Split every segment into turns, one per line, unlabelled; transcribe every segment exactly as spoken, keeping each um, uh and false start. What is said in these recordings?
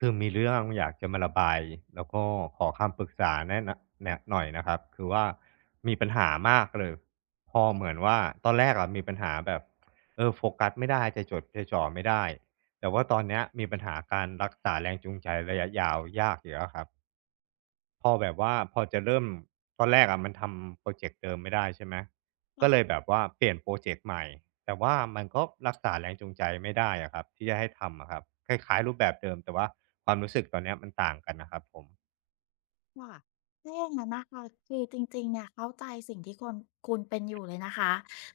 คือมีเรื่องอยากจะมาระบายแล้วก็ขอคำปรึกษาแนะนะแนะหน่อยนะครับคือว่ามีปัญหามากเลยพอเหมือนว่าตอนแรกอะมีปัญหาแบบเออโฟกัสไม่ได้จะจดจะจ่อไม่ได้แต่ว่าตอนเนี้ยมีปัญหาการรักษาแรงจูงใจระยะยาวยากอยู่แล้วครับ พอแบบว่าพอจะเริ่มตอนแรกอะมันทำโปรเจกต์เดิมไม่ได้ใช่ไหมก็เลยแบบว่าเปลี่ยนโปรเจกต์ใหม่แต่ว่ามันก็รักษาแรงจูงใจไม่ได้อะครับที่จะให้ทำอะครับคล้ายๆรูปแบบเดิมแต่ว่าความรู้สึกตอนเนี้ยมันต่างกันนะครับผม
ค่ะถ้าอย่างนั้นนะคะคือจริงๆเนี่ยเข้าใจสิ่งที่คนคุณเป็นอยู่เลยนะคะ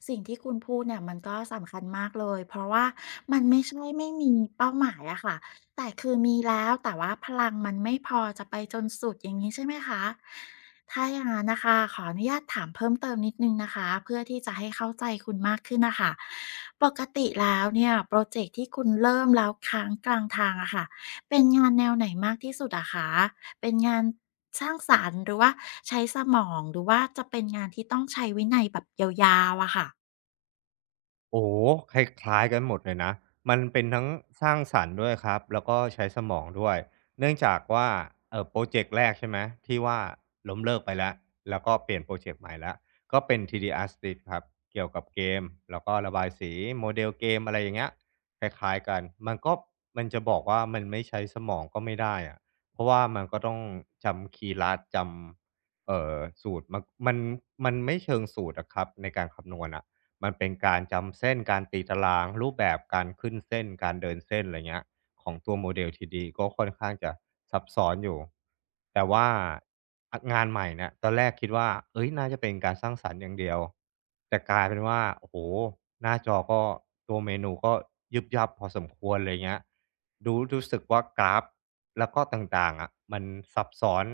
สิ่งที่คุณพูดเนี่ยมันก็สำคัญมากเลยเพราะว่ามันไม่ใช่ไม่มีเป้าหมายอะค่ะแต่คือมีแล้วแต่ว่าพลังมันไม่พอจะไปจนสุดอย่างนี้ใช่ไหมคะถ้าอย่างนั้นนะคะขออนุญาตถามเพิ่มเติมนิดนึงนะคะเพื่อที่จะให้เข้าใจคุณมากขึ้นนะคะปกติแล้วเนี่ยโปรเจกต์ที่คุณเริ่มแล้วค้างกลางทางอะค่ะเป็นงานแนวไหนมากที่สุดอะคะ เป็นงานสร้างสรรค์หรือว่าใช้สมองหรือว่าจะเป็นงานที่ต้องใช้วินัยแบบยาวๆอะค่ะ
โอ้โฮคล้ายๆกันหมดเลยนะมันเป็นทั้งสร้างสรรค์ด้วยครับแล้วก็ใช้สมองด้วยเนื่องจากว่าเออโปรเจกต์แรกใช่ไหมที่ว่าล้มเลิกไปแล้วแล้วก็เปลี่ยนโปรเจกต์ใหม่แล้วก็เป็น t d Artist ครับเกี่ยวกับเกมแล้วก็ระบายสีโมเดลเกมอะไรอย่างเงี้ยคล้ายๆกันมันก็มันจะบอกว่ามันไม่ใช้สมองก็ไม่ได้อะเพราะว่ามันก็ต้องจำคีย์ลัดจำเอ่อสูตรมนมันมันไม่เชิงสูตรอะครับในการคำนวณอะ มันเป็นการจำเส้นการตีตารางรูปแบบการขึ้นเส้นการเดินเส้นอะไรเงี้ยของตัวโมเดลทีดีก็ค่อนข้างจะซับซ้อนอยู่แต่ว่าอะงานใหม่เนี่ยตอนแรกคิดว่าเฮ้ยน่าจะเป็นการสร้างสรรค์อย่างเดียวแต่กลายเป็นว่าโอ้โฮหน้าจอก็ตัวเมนูก็ยุบยับพอสมควรไรเงี้ยรูรู้สึกว่ากราฟแล้วก็ต่างๆอะมันซับซ้อน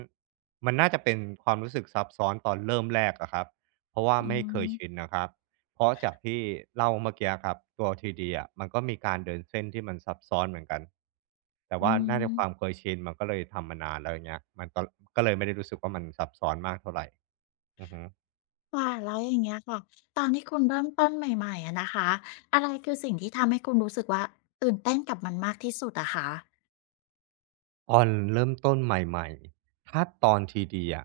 มันน่าจะเป็นความรู้สึกซับซ้อนตอนเริ่มแรกอะครับเพราะว่า
อื
ไม่เคยชิน
ม
น่ะครับ เพราะจากที่เล่าเมื่อกี้ครับตัวทีดีอะมันก็มีการเดินเส้นที่มันซับซ้อนเหมือนกันแต่
อื
ว่าน่าจะความ
ม
เคยชินมันก็เลยทำมานานแล้วอย่างเงี้ยมันก็ก็เลยไม่ได้รู้สึกว่ามันซับซ้อนมากเท่าไหรอือฮึ
ค่ะแล้วอย่างเงี้ยค่ะตอนที่คุณเริ่มต้นใหม่ๆอะนะคะอะไรคือสิ่งที่ทำให้คุณรู้สึกว่าตื่นเต้นกับมันมากที่สุดอะคะ
ตอนเริ่มต้นใหม่ๆ ถ้าตอนทีดีอะ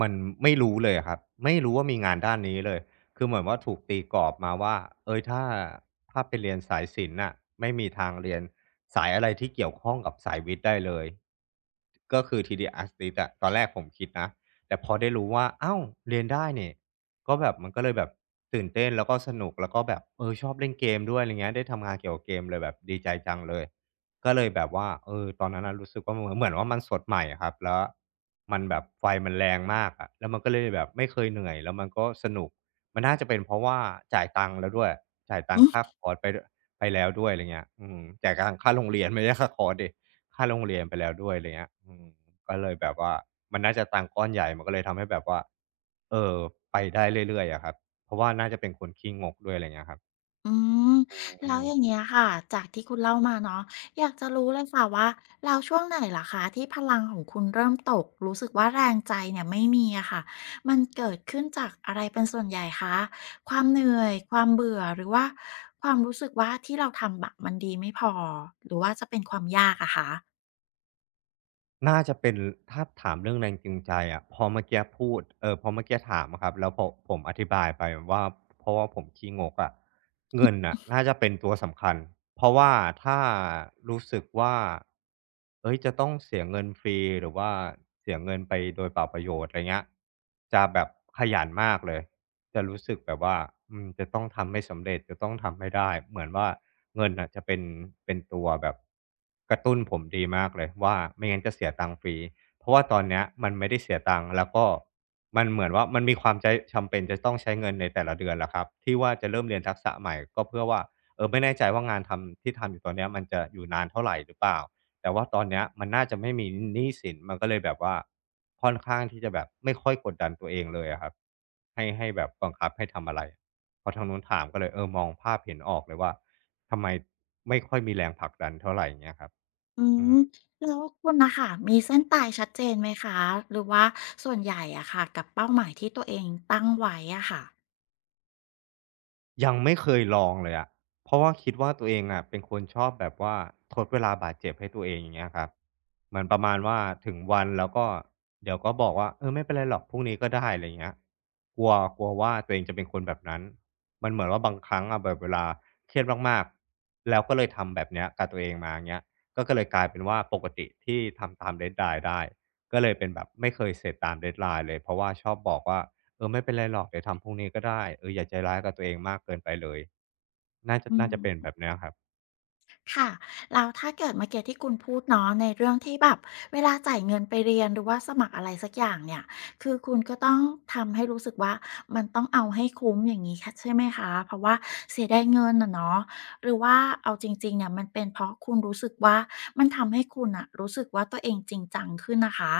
มันไม่รู้เลยอะครับไม่รู้ว่ามีงานด้านนี้เลยคือเหมือนว่าถูกตีกรอบมาว่าเฮ้ยถ้าถ้าไปเรียนสายศิลป์น่ะไม่มีทางเรียนสายอะไรที่เกี่ยวข้องกับสายวิทย์ได้เลยก็คือทีดีอาร์ติ i ต์อะตอนแรกผมคิดนะแต่พอได้รู้ว่าอ้าวเรียนได้นี่ก็แบบมันก็เลยแบบตื่นเต้นแล้วก็สนุกแล้วก็แบบเออชอบเล่นเกมด้วยอะไรเงี้ยได้ทำงานเกี่ยวกับเกมเลยแบบดีใจจังเลย ก็เลยแบบว่าเออตอนนั้นน่ะรู้สึกว่าเหมือนเหมือนว่ามันสดใหม่อะครับแล้วมันแบบไฟมันแรงมากอะแล้วมันก็เลยแบบไม่เคยเหนื่อย แล้วมันก็สนุก มันน่าจะเป็นเพราะว่าจ่ายตังค์แล้วด้วยจ่ายตังค่าคอร์สไปด้วยไปแล้วด้วยไรเงี้ยอืมจ่ายตังค่าโรงเรียนไม่ใช่ค่าคอร์สดิค่าโรงเรียนไปแล้วด้วยไรเงี้ยอืมก็เลยแบบว่ามันน่าจะตังค์ก้อนใหญ่มันก็เลยทำให้แบบว่าเอ่อไปได้เรื่อยๆอะครับเพราะว่าน่าจะเป็นคนขี้งกด้วยไรเงี้ยครับ
อืม
อื
แล้ว
ม
อย่างเงี้ยค่ะจากที่คุณเล่ามาเนาะอยากจะรู้เลยค่ะว่าแล้วช่วงไหนเหรอคะที่พลังของคุณเริ่มตกรู้สึกว่าแรงใจเนี่ยไม่มีอะค่ะมันเกิดขึ้นจากอะไรเป็นส่วนใหญ่คะความเหนื่อยความเบื่อหรือว่าความรู้สึกว่าที่เราทำแบบมันดีไม่พอหรือว่าจะเป็นความยากอะคะ
น่าจะเป็นถ้าถามเรื่องแรงจูงใจอะพอเมื่อกี้พูดเอ่อพอเมื่อกี้ถามอะครับแล้วพอผมอธิบายไปว่าเพราะว่าผมขี้งกอะเงินน่ะน่าจะเป็นตัวสำคัญเพราะว่าถ้ารู้สึกว่าเฮ้ยจะต้องเสียเงินฟรีหรือว่าเสียเงินไปโดยเปล่าประโยชน์อะไรเงี้ยจะแบบขยันมากเลย จะรู้สึกแบบว่าอืมจะต้องทำให้สำเร็จจะต้องทำให้ได้เหมือนว่าเงินน่ะจะเป็นเป็นตัวแบบกระตุ้นผมดีมากเลยว่าไม่งั้นจะเสียตังค์ฟรีเพราะว่าตอนเนี้ยมันไม่ได้เสียตังค์แล้วก็มันเหมือนว่ามันมีความใจจำเป็นจะต้องใช้เงินในแต่ละเดือนแหละครับที่ว่าจะเริ่มเรียนทักษะใหม่ก็เพื่อว่าเออไม่แน่ใจว่างานทำที่ทำอยู่ตอนเนี้ยมันจะอยู่นานเท่าไรหรือเปล่า แต่ว่าตอนเนี้ยมันน่าจะไม่มีหนี้สินมันก็เลยแบบว่าค่อนข้างที่จะแบบไม่ค่อยกดดันตัวเองเลยอะครับให้ให้แบบบังคับให้ทำอะไรพอทางนู้นถามก็เลยเออมองภาพเห็นออกเลยว่าทำไมไม่ค่อยมีแรงผลักดันเท่าไหรเงี้ยครับ
อื
อื
มแล้วคุณนะคะมีเส้นตายชัดเจนไหมคะหรือว่าส่วนใหญ่อะค่ะกับเป้าหมายที่ตัวเองตั้งไว้อะค่ะ
ยังไม่เคยลองเลยอะเพราะว่าคิดว่าตัวเองอะเป็นคนชอบแบบว่าทดเวลาบาดเจ็บให้ตัวเองอย่างเงี้ยครับเหมือนประมาณว่าถึงวันแล้วก็เดี๋ยวก็บอกว่าเออไม่เป็นไรหรอกพรุ่งนี้ก็ได้อะไรเงี้ยกลัวกลัวว่าตัวเองจะเป็นคนแบบนั้นมันเหมือนว่าบางครั้งอะแบบเวลาเครียดมากๆแล้วก็เลยทำแบบเนี้ยกับตัวเองมาเงี้ยก็ก็เลยกลายเป็นว่าปกติที่ทำตาม deadline ได้ก็เลยเป็นแบบไม่เคยเสร็จตาม deadline เลยเพราะว่าชอบบอกว่า เออไม่เป็นไรหรอกเดี๋ยวทำพรุ่งนี้ก็ได้เอออย่าใจร้ายกับตัวเองมากเกินไปเลยน่าจะ
อื
น่าจะเป็น
ม
แบบเนี้ยครับ
ค่ะแล้วถ้าเกิดเมื่อกี้ที่คุณพูดเนาะในเรื่องที่แบบเวลาจ่ายเงินไปเรียนหรือว่าสมัครอะไรสักอย่างเนี่ยคือคุณก็ต้องทำให้รู้สึกว่ามันต้องเอาให้คุ้มอย่างนี้ค่ะใช่ไหมคะเพราะว่าเสียดายเงินอะเนาะหรือว่าเอาจริงๆเนี่ยมันเป็นเพราะคุณรู้สึกว่ามันทำให้คุณอะรู้สึกว่าตัวเองจริงจังขึ้นนะคะ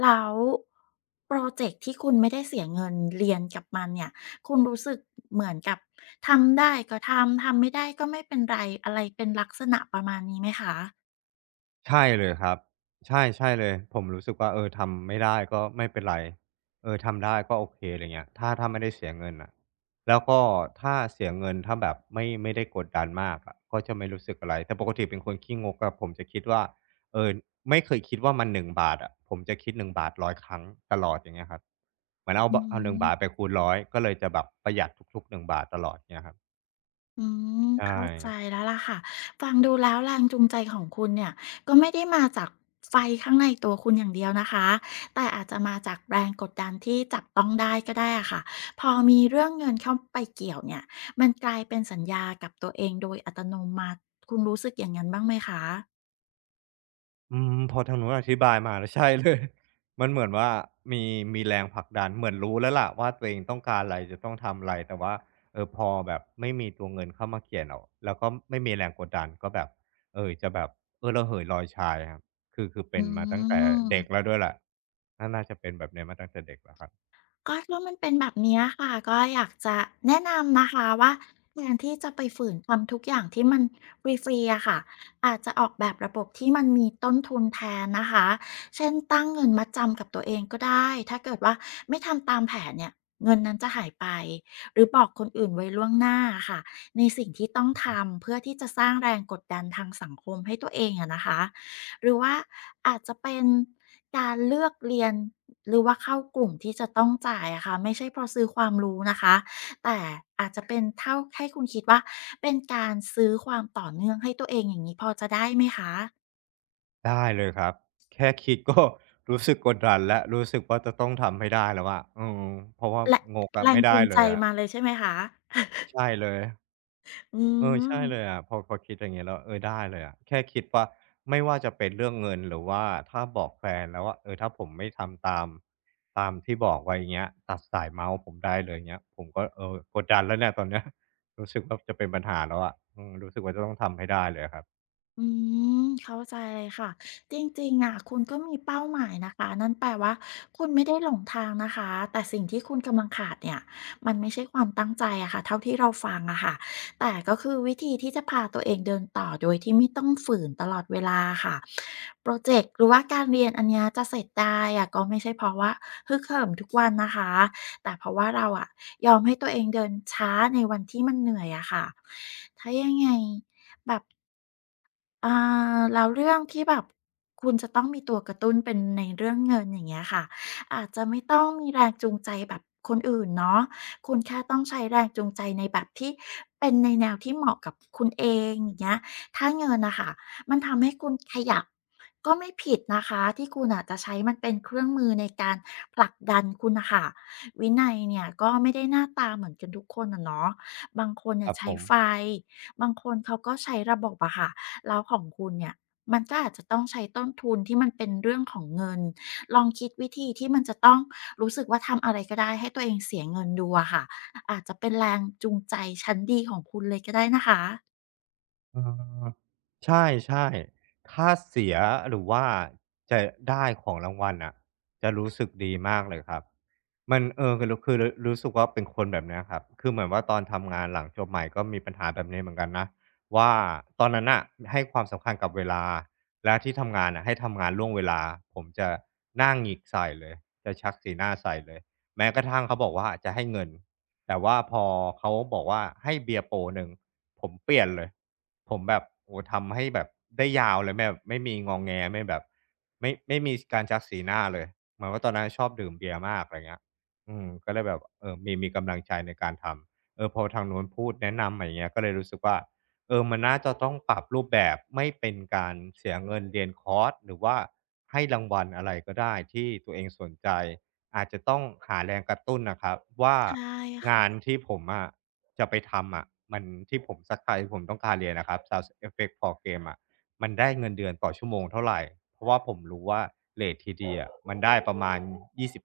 แล้วโปรเจกต์ที่คุณไม่ได้เสียเงินเรียนกับมันเนี่ยคุณรู้สึกเหมือนกับ ทำได้ก็ทำทำไม่ได้ก็ไม่เป็นไรอะไรเป็นลักษณะประมาณนี้ไหมคะ
ใช่เลยครับใช่ใช่เลยผมรู้สึกว่าเออทำไม่ได้ก็ไม่เป็นไรเออทำได้ก็โอเคอะไรเงี้ยถ้าถ้าไม่ได้เสียเงินน่ะแล้วก็ถ้าเสียเงินถ้าแบบไม่ไม่ได้กดดันมากอะก็จะไม่รู้สึกอะไรแต่ปกติเป็นคนขี้งกอะผมจะคิดว่าเออไม่เคยคิดว่ามันหนึ่งบาทอะผมจะคิดหนึ่งบาทร้ศูนย์ ศูนย์ครั้งตลอดอย่างเงี้ยครับเหมือนเอา
อื
บเอาหนึ่งบาทไป
ม
คูณร้ศูนย์ ศูนย์ก็เลยจะแบบประหยัดทุกๆหนึ่งบาทตลอดเงี้ยครับ
อืม
ใช่
เข้าใจแล้วล่ะค่ะฟังดูแล้วแรงจูงใจของคุณเนี่ยก็ไม่ได้มาจากไฟข้างในตัวคุณอย่างเดียวนะคะแต่อาจจะมาจากแรงกดดันที่จับต้องได้ก็ได้อะค่ะพอมีเรื่องเงินเข้าไปเกี่ยวเนี่ยมันกลายเป็นสัญญากับตัวเองโดยอัตโนมัติคุณรู้สึกอย่างงั้นบ้างไหมคะ
อืมพอทางนู้นอธิบายมาแล้ว ใช่เลยมันเหมือนว่ามีมีแรงผลักดันเหมือนรู้แล้วล่ะว่าตัวเองต้องการอะไรจะต้องทำอะไรแต่ว่าเออพอแบบไม่มีตัวเงินเข้ามาเกี่ยเนแล้วแล้วก็ไม่มีแรงกดดันก็แบบเออจะแบบเออระเหยลอยชายครับคือคือ
อื
เป็นมาตั้งแต่เด็กแล้
ม
วด้วยแหละน่าน่าจะเป็นแบบเนี้ยมาตั้งแต่เด็กแล้วครับ
ก็ถ้ามันเป็นแบบเนี้ยค่ะก็อยากจะแนะนำนะคะว่าแทนที่จะไปฝืนทำทุกอย่างที่มันฟรีๆอะค่ะอาจจะออกแบบระบบที่มันมีต้นทุนแทนนะคะเช่นตั้งเงินมัดจำกับตัวเองก็ได้ถ้าเกิดว่าไม่ทำตามแผนเนี่ยเงินนั้นจะหายไปหรือบอกคนอื่นไว้ล่วงหน้าค่ะในสิ่งที่ต้องทำเพื่อที่จะสร้างแรงกดดันทางสังคมให้ตัวเองอะนะคะ หรือว่าอาจจะเป็นการเลือกเรียนหรือว่าเข้ากลุ่มที่จะต้องจ่ายอะค่ะไม่ใช่เพราะซื้อความรู้นะคะแต่อาจจะเป็นเท่าให้คุณคิดว่าเป็นการซื้อความต่อเนื่องให้ตัวเองอย่างงี้พอจะได้ไหมคะ
ได้เลยครับแค่คิดก็รู้สึกกดดันแล้วรู้สึกว่าจะต้องทำให้ได้แล้วอะอืมเพราะว่า
แรง
งกอะ
แรง
ไม่
จู
ได้
ง
เล
ใจ
ยอะ
มาเลยใช่ไหมคะ
ใช่เลย
อื
เออใช่เลย
ม
อะพอพอคิดอย่างงี้แล้วเออได้เลยอะแค่คิดว่าไม่ว่าจะเป็นเรื่องเงินหรือว่าถ้าบอกแฟนแล้วว่าเออถ้าผมไม่ทำตามตามที่บอกไว้อย่างเงี้ยตัดสายเมาท์ผมได้เลยอย่างเงี้ยผมก็เออกดดันแล้วเนี่ยตอนเนี้ย รู้สึกว่าจะเป็นปัญหาแล้วอะอืมรู้สึกว่าจะต้องทำให้ได้เลยอะครับ
อืมเข้าใจเลยค่ะจริงๆอะคุณก็มีเป้าหมายนะคะนั่นแปลว่าคุณไม่ได้หลงทางนะคะแต่สิ่งที่คุณกำลังขาดเนี่ยมันไม่ใช่ความตั้งใจอะค่ะเท่าที่เราฟังอะค่ะแต่ก็คือวิธีที่จะพาตัวเองเดินต่อโดยที่ไม่ต้องฝืนตลอดเวลาค่ะพรอเจกต์หรือว่าการเรียนอันเนี้ยจะเสร็จได้อะก็ไม่ใช่เพราะว่าฮึกเหิมทุกวันนะคะแต่เพราะว่าเราอะยอมให้ตัวเองเดินช้าในวันที่มันเหนื่อยอะค่ะถ้ายังไงแบบ อ่าแล้วเรื่องที่แบบคุณจะต้องมีตัวกระตุ้นเป็นในเรื่องเงินอย่างเงี้ยค่ะอาจจะไม่ต้องมีแรงจูงใจแบบคนอื่นเนาะคุณแค่ต้องใช้แรงจูงใจในแบบที่เป็นในแนวที่เหมาะกับคุณเองอย่างเงี้ยถ้าเงินนะคะมันทำให้คุณขยับก็ไม่ผิดนะคะที่คุณอาจจะใช้มันเป็นเครื่องมือในการผลักดันคุณนะค่ะวินัยเนี่ยก็ไม่ได้หน้าตาเหมือนกันทุกคนนะเนาะบางคน
ค
เนี่ย
รับผ
ใช้
ม
ไฟบางคนเขาก็ใช้ระบบอะค่ะ แล้วของคุณเนี่ยมันก็อาจจะต้องใช้ต้นทุนที่มันเป็นเรื่องของเงินลองคิดวิธีที่มันจะต้องรู้สึกว่าทำอะไรก็ได้ให้ตัวเองเสียเงินดูอะค่ะอาจจะเป็นแรงจูงใจชั้นดีของคุณเลยก็ได้นะคะ
เออใช่ๆถ้าเสียหรือว่าจะได้ของรางวัลน่ะจะรู้สึกดีมากเลยครับมันเออคือรคือรรู้สึกว่าเป็นคนแบบเนี้ยครับคือเหมือนว่าตอนทำงานหลังจบใหม่ก็มีปัญหาแบบนี้เหมือนกันนะว่าตอนนั้นน่ะให้ความสำคัญกับเวลาและที่ทำงานน่ะให้ทำงานล่วงเวลาผมจะหน้าหงิกใส่เลยจะชักสีหน้าใส่เลยแม้กระทั่งเขาบอกว่าจะให้เงิน แต่ว่าพอเขาบอกว่าให้เบียร์โปรหนึ่งผมเปลี่ยนเลยผมแบบโอ้ทำให้แบบได้ยาวเลยแม่ไม่มีงอแงไม่แบบไม่ไม่มีการจักสีหน้าเลยเหมือนว่าตอนนั้นชอบดื่มเบียร์มากอะไรเงี้ยอืมก็เลยแบบเออมีมีกำลังใจในการทำเออพอทางนู้นพูดแนะนำมาอะไรเงี้ยก็เลยรู้สึกว่าเออมันน่าจะต้องปรับรูปแบบไม่เป็นการเสียเงินเรียนคอร์สหรือว่าให้รางวัลอะไรก็ได้ที่ตัวเองสนใจ อาจจะต้องหาแรงกระตุ้นนะครับว่า
ใช่
งานที่ผมอะจะไปทำอะมันที่ผมสักใทผมต้องการเรียนนะครับ Sound Effect for Game อะมันได้เงินเดือนต่อชั่วโมงเท่าไหร่เพราะว่าผมรู้ว่าเลตทีเดีอะมันได้ประมาณ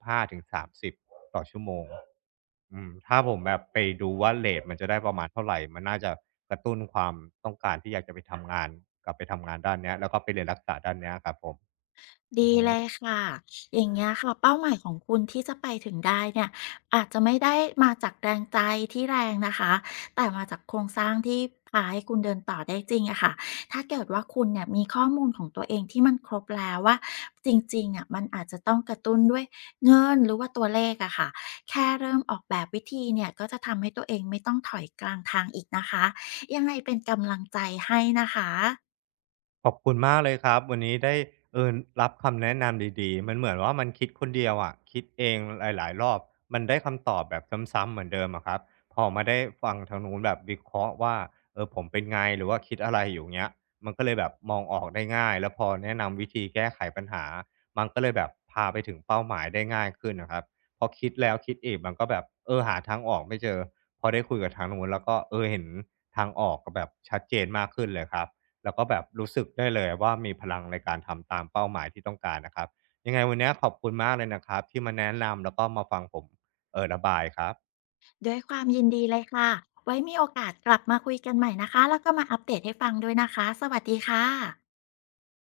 ยี่สิบห้าถึงสามสิบต่อชั่วโมงอืมถ้าผมแบบไปดูว่าเลทมันจะได้ประมาณเท่าไหรมันน่าจะกระตุ้นความต้องการที่อยากจะไปทำงานกลับไปทำงานด้านเนี้ยแล้วก็ไปเรียนรักษาด้านเนี้ยครับผมอือ
ดี
ฮึ
เลยค่ะอย่างเงี้ยค่ะเป้าหมายของคุณที่จะไปถึงได้เนี่ยอาจจะไม่ได้มาจากแรงใจที่แรงนะคะแต่มาจากโครงสร้างที่พาให้คุณเดินต่อได้จริงอะค่ะถ้าเกิดว่าคุณเนี่ยมีข้อมูลของตัวเองที่มันครบแล้วว่าจริงๆอะมันอาจจะต้องกระตุ้นด้วยเงินหรือว่าตัวเลขอะค่ะแค่เริ่มออกแบบวิธีเนี่ยก็จะทำให้ตัวเองไม่ต้องถอยกลางทางอีกนะคะยังไงเป็นกำลังใจให้นะคะ
ขอบคุณมากเลยครับวันนี้ได้เออรับคำแนะนำดีๆมันเหมือนว่ามันคิดคนเดียวอะคิดเองหลายๆรอบมันได้คำตอบแบบซ้ำๆเหมือนเดิมอะครับพอมาได้ฟังทางนู้นแบบวิเคราะห์ว่าเออผมเป็นไงหรือว่าคิดอะไรอยู่เงี้ยมันก็เลยแบบมองออกได้ง่ายแล้วพอแนะนำวิธีแก้ไขปัญหามันก็เลยแบบพาไปถึงเป้าหมายได้ง่ายขึ้นนะครับพอคิดแล้วคิดอีกมันก็แบบเออหาทางออกไม่เจอพอได้คุยกับทางนู้นแล้วก็เออเห็นทางออกก็แบบชัดเจนมากขึ้นเลยครับ แล้วก็แบบรู้สึกได้เลยว่ามีพลังในการทำตามเป้าหมายที่ต้องการนะครับยังไงวันนี้ขอบคุณมากเลยนะครับที่มาแนะนำแล้วก็มาฟังผมเอ่อระบายครับ
ด้วยความยินดีเลยค่ะ ไว้มีโอกาสกลับมาคุยกันใหม่นะคะ แล้วก็มาอัปเดตให้ฟังด้วยนะคะ สวัสดีค่ะ